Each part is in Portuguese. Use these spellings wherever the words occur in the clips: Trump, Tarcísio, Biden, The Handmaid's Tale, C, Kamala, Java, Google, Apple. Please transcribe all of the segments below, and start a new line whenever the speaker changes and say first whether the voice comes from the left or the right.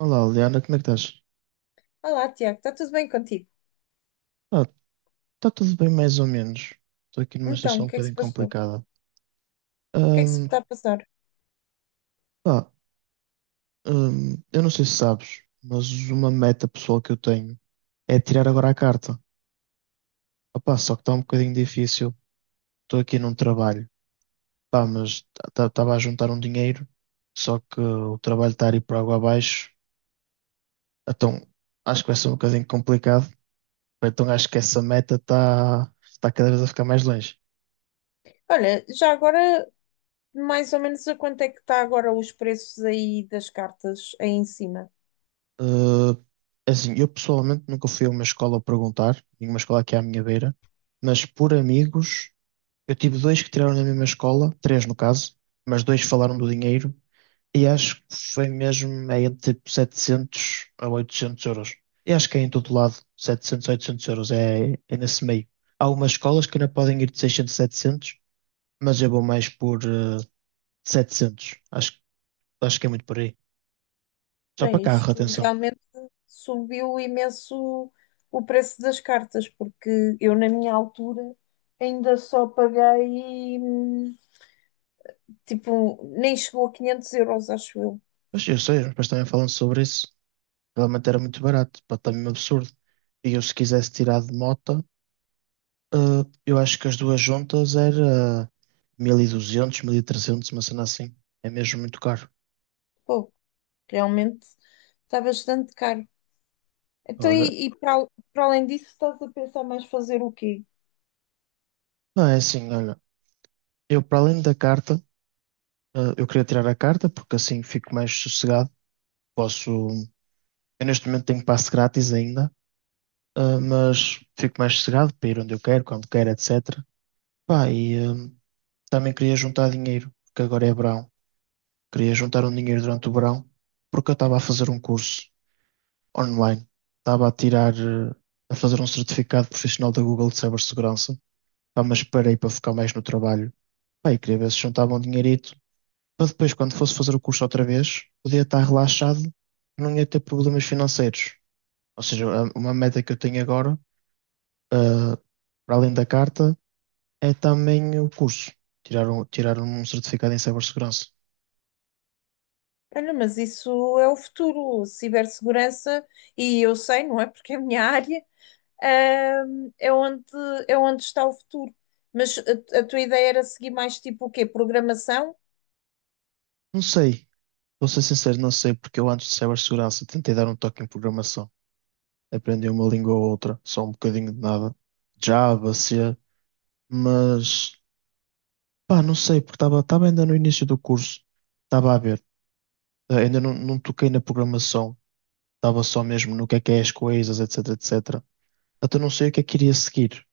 right: Olá, Liana, como é que estás?
left: Olá, Tiago, está tudo bem contigo?
right: Ah, está tudo bem, mais ou menos. Estou aqui numa
left: Então,
right: situação
left: o
right: um
left: que é que se
right: bocadinho
left: passou? O
right: complicada.
left: que é que se
right: Ahm,
left: está a passar?
right: pá, eu não sei se sabes, mas uma meta pessoal que eu tenho é tirar agora a carta. Opá, só que está um bocadinho difícil. Estou aqui num trabalho, pá, mas estava a juntar um dinheiro, só que o trabalho está a ir por água abaixo. Então acho que vai ser um bocadinho complicado. Então acho que essa meta está cada vez a ficar mais longe.
left: Olha, já agora, mais ou menos a quanto é que está agora os preços aí das cartas aí em cima?
right: Uh, assim, eu pessoalmente nunca fui a uma escola perguntar, nenhuma escola aqui à minha beira, mas por amigos, eu tive dois que tiraram na mesma escola, três no caso, mas dois falaram do dinheiro, e acho que foi mesmo é entre tipo 700 a €800. E acho que é em todo lado, 700 a €800, é nesse meio. Há algumas escolas que ainda podem ir de 600 a 700, mas eu vou mais por 700, acho que é muito por aí. Só para
left: Bem,
right: carro,
left: isto
right: atenção.
left: realmente subiu imenso o preço das cartas, porque eu na minha altura ainda só paguei, tipo, nem chegou a 500 euros, acho eu.
right: Mas eu sei, os meus pais também falam sobre isso. Realmente era muito barato, pá, está mesmo absurdo. E eu, se quisesse tirar de mota, eh, eu acho que as duas juntas era 1200, 1300, uma cena assim. É mesmo muito caro.
left: Pô, realmente está bastante caro. Então,
right: Olha,
left: e para além disso, estás a pensar mais fazer o quê?
right: não é assim, olha. Eu, para além da carta, eu queria tirar a carta porque assim fico mais sossegado. Posso. Eu, neste momento, tenho passe grátis ainda, mas fico mais sossegado para ir onde eu quero, quando quero, etc. Pá, e também queria juntar dinheiro, porque agora é verão. Queria juntar um dinheiro durante o verão porque eu estava a fazer um curso online. Estava a tirar, a fazer um certificado profissional da Google de cibersegurança. Pá, mas parei para focar mais no trabalho. Pá, e queria ver se juntava um dinheirito para depois, quando fosse fazer o curso outra vez, podia estar relaxado, não ia ter problemas financeiros. Ou seja, uma meta que eu tenho agora, eh, para além da carta, é também o curso. Tirar um certificado em cibersegurança.
left: Olha, mas isso é o futuro, cibersegurança, e eu sei, não é? Porque é a minha área, ahm, é onde, é onde está o futuro. Mas a tua ideia era seguir mais tipo o quê? Programação?
right: Não sei. Vou ser sincero, não sei, porque eu antes de cibersegurança tentei dar um toque em programação. Aprendi uma língua ou outra, só um bocadinho de nada. Java, C, mas pá, não sei, porque estava ainda no início do curso, estava a ver. Ainda não, não toquei na programação, estava só mesmo no que é as coisas, etc, etc. Até não sei o que é que iria seguir.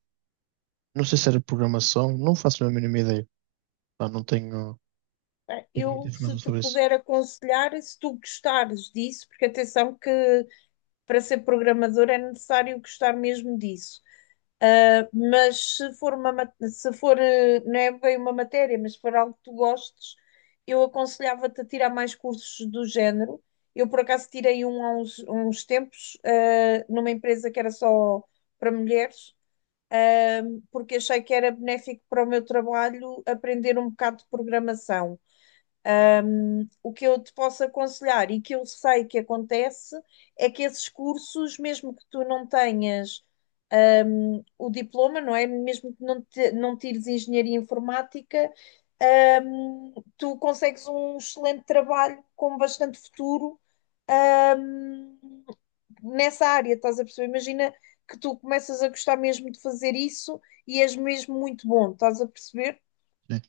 right: Não sei se era programação, não faço a mínima ideia. Pá, não tenho, tenho muita
left: Eu, se
right: informação
left: te
right: sobre isso.
left: puder aconselhar, se tu gostares disso, porque atenção que para ser programador é necessário gostar mesmo disso. Mas se for, não é bem uma matéria, mas se for algo que tu gostes, eu aconselhava-te a tirar mais cursos do género. Eu, por acaso, tirei um há uns tempos, numa empresa que era só para mulheres, eh, porque achei que era benéfico para o meu trabalho aprender um bocado de programação. O que eu te posso aconselhar e que eu sei que acontece é que esses cursos, mesmo que tu não tenhas o diploma, não é? Mesmo que não tires engenharia informática, tu consegues um excelente trabalho com bastante futuro, hum, nessa área, estás a perceber? Imagina que tu começas a gostar mesmo de fazer isso e és mesmo muito bom, estás a perceber?
right: Sim.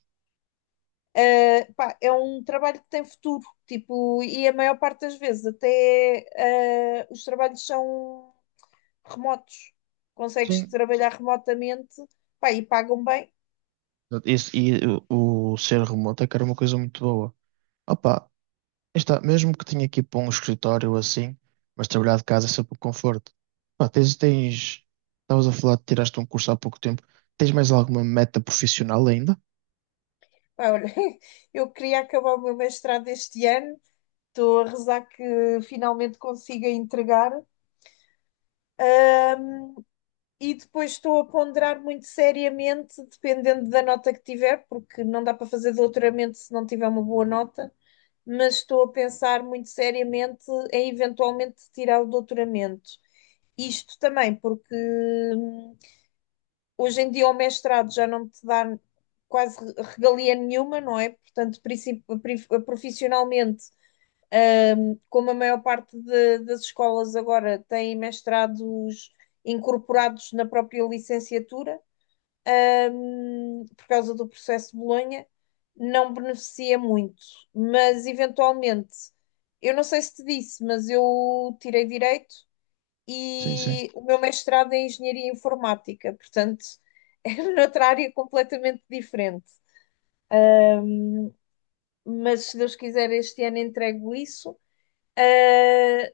left: Ah, pá, é um trabalho que tem futuro, tipo, e a maior parte das vezes até os trabalhos são remotos. Consegues
right: Sim.
left: trabalhar remotamente, pá, e pagam bem.
right: E o ser remoto é que era uma coisa muito boa. Opa, aí está, mesmo que tenha que ir para um escritório ou assim, mas trabalhar de casa é sempre um conforto. Pá, estavas a falar de tiraste um curso há pouco tempo. Tens mais alguma meta profissional ainda?
left: Pá, olha, eu queria acabar o meu mestrado este ano, estou a rezar que finalmente consiga entregar. E depois estou a ponderar muito seriamente, dependendo da nota que tiver, porque não dá para fazer doutoramento se não tiver uma boa nota. Mas estou a pensar muito seriamente em eventualmente tirar o doutoramento. Isto também porque hum, hoje em dia o mestrado já não te dá quase regalia nenhuma, não é? Portanto, profissionalmente, como a maior parte das escolas agora têm mestrados incorporados na própria licenciatura, por causa do processo de Bolonha, não beneficia muito. Mas eventualmente, eu não sei se te disse, mas eu tirei direito
right: Sim, sim.
left: e o meu mestrado é em engenharia informática, portanto, é noutra área completamente diferente. Mas se Deus quiser, este ano entrego isso. Ah,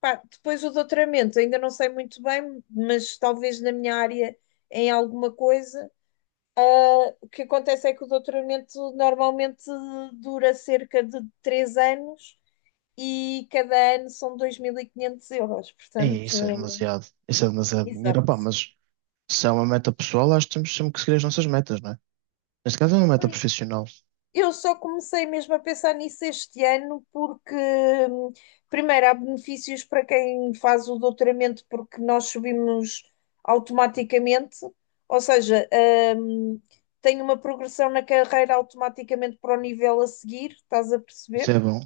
left: pá, depois o doutoramento, ainda não sei muito bem, mas talvez na minha área em alguma coisa. O que acontece é que o doutoramento normalmente dura cerca de 3 anos e cada ano são 2500 euros.
right: Ei,
left: Portanto,
right: isso é demasiado
left: exato.
right: dinheiro, pá, mas se é uma meta pessoal, acho que temos sempre que seguir as nossas metas, não é? Neste caso é uma meta profissional.
left: Eu só comecei mesmo a pensar nisso este ano porque, hum, primeiro, há benefícios para quem faz o doutoramento porque nós subimos automaticamente, ou seja, hum, tem uma progressão na carreira automaticamente para o nível a seguir, estás a
right: Isso
left: perceber?
right: é bom,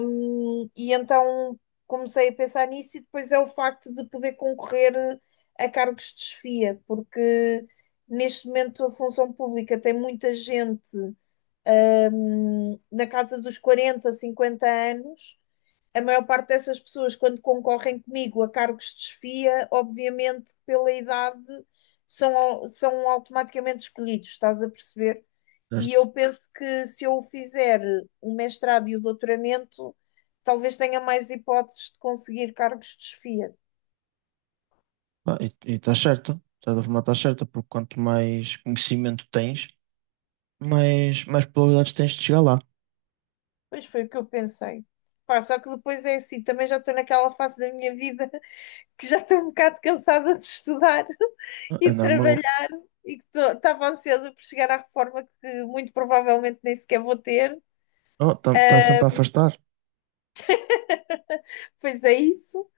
left: E então comecei a pensar nisso, e depois é o facto de poder concorrer a cargos de chefia, porque neste momento a função pública tem muita gente, na casa dos 40, 50 anos a maior parte dessas pessoas, quando concorrem comigo a cargos de chefia, obviamente pela idade são automaticamente escolhidos, estás a perceber? E
right: certo?
left: eu penso que se eu fizer o mestrado e o doutoramento, talvez tenha mais hipóteses de conseguir cargos de chefia.
right: Pá, e está certo, de certa forma está certa, porque quanto mais conhecimento tens, mais probabilidades tens de chegar lá.
left: Pois foi o que eu pensei. Pá, só que depois é assim, também já estou naquela fase da minha vida que já estou um bocado cansada de estudar
right: É
left: e de
right: normal.
left: trabalhar. E que estava ansiosa por chegar à reforma que muito provavelmente nem sequer vou ter,
right: Está sempre a afastar.
left: pois é isso.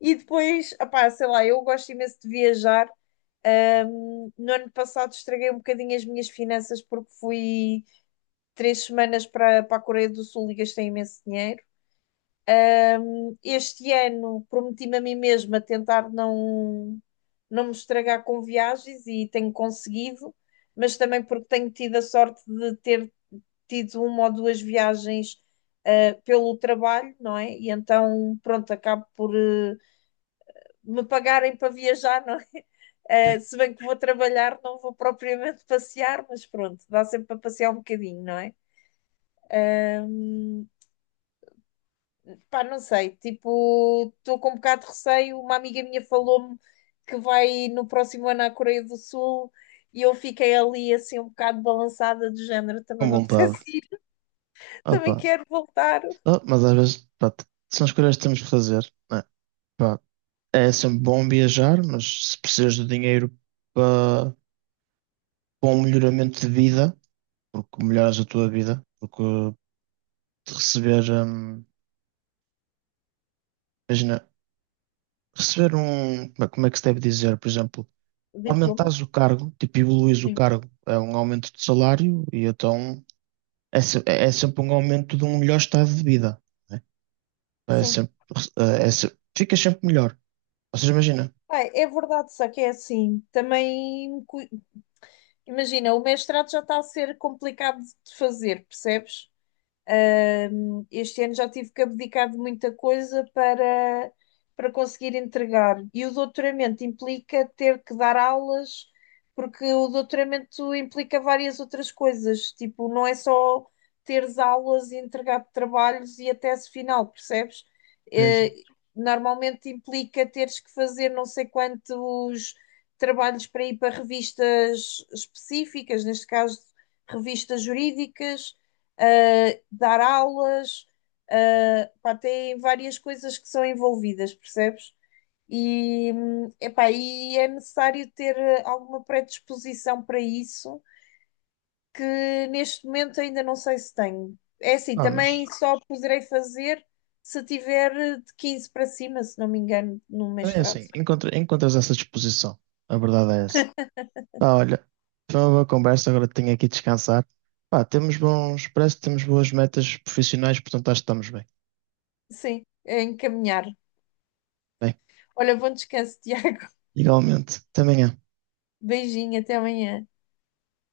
left: E depois, opá, sei lá, eu gosto imenso de viajar. No ano passado estraguei um bocadinho as minhas finanças porque fui 3 semanas para a Coreia do Sul e gastei imenso dinheiro. Este ano prometi-me a mim mesma tentar não me estragar com viagens e tenho conseguido, mas também porque tenho tido a sorte de ter tido uma ou duas viagens pelo trabalho, não é? E então, pronto, acabo por me pagarem para viajar, não é? Se bem que vou trabalhar, não vou propriamente passear, mas pronto, dá sempre para passear um bocadinho, não é? Pá, não sei, tipo, estou com um bocado de receio. Uma amiga minha falou-me que vai no próximo ano à Coreia do Sul e eu fiquei ali assim um bocado balançada de género, também
right: Com
left: me
right: vontade.
left: apetece ir,
right: Ah,
left: também
right: pá.
left: quero voltar.
right: Ah, mas às vezes, pá, são escolhas que temos que fazer, né? Pá, é sempre bom viajar, mas se precisas de dinheiro para para um melhoramento de vida, porque melhoras a tua vida, porque de receber, imagina, receber um, como é que se deve dizer, por exemplo,
left: Diploma?
right: aumentares o cargo, tipo, evoluís o
left: Sim.
right: cargo, é um aumento de salário e então é sempre um aumento de um melhor estado de vida, né? É
left: Sim.
right: sempre, ficas sempre melhor. Ou seja, imagina.
left: Ai, é verdade, só que é assim. Também, imagina, o mestrado já está a ser complicado de fazer, percebes? Este ano já tive que abdicar de muita coisa para conseguir entregar. E o doutoramento implica ter que dar aulas, porque o doutoramento implica várias outras coisas. Tipo, não é só teres aulas e entregar trabalhos e a tese final, percebes?
right: Sim, sim.
left: Eh, Normalmente implica teres que fazer não sei quantos trabalhos para ir para revistas específicas, neste caso, revistas jurídicas, ah, dar aulas, ah, pá, tem várias coisas que são envolvidas, percebes? E, epá, e é necessário ter alguma predisposição para isso, que neste momento ainda não sei se tenho. É assim,
right: Ah,
left: também
right: mas
left: só poderei fazer se tiver de 15 para cima, se não me engano, no
right: também é
left: mestrado.
right: assim, encontras essa disposição. A verdade é essa. Pá, olha, foi uma boa conversa, agora tenho aqui de descansar. Pá, parece que temos boas metas profissionais, portanto acho que estamos bem.
left: Sim, é encaminhar.
right: Bem,
left: Olha, bom descanso, Tiago.
right: igualmente. Até amanhã.
left: Beijinho, até amanhã.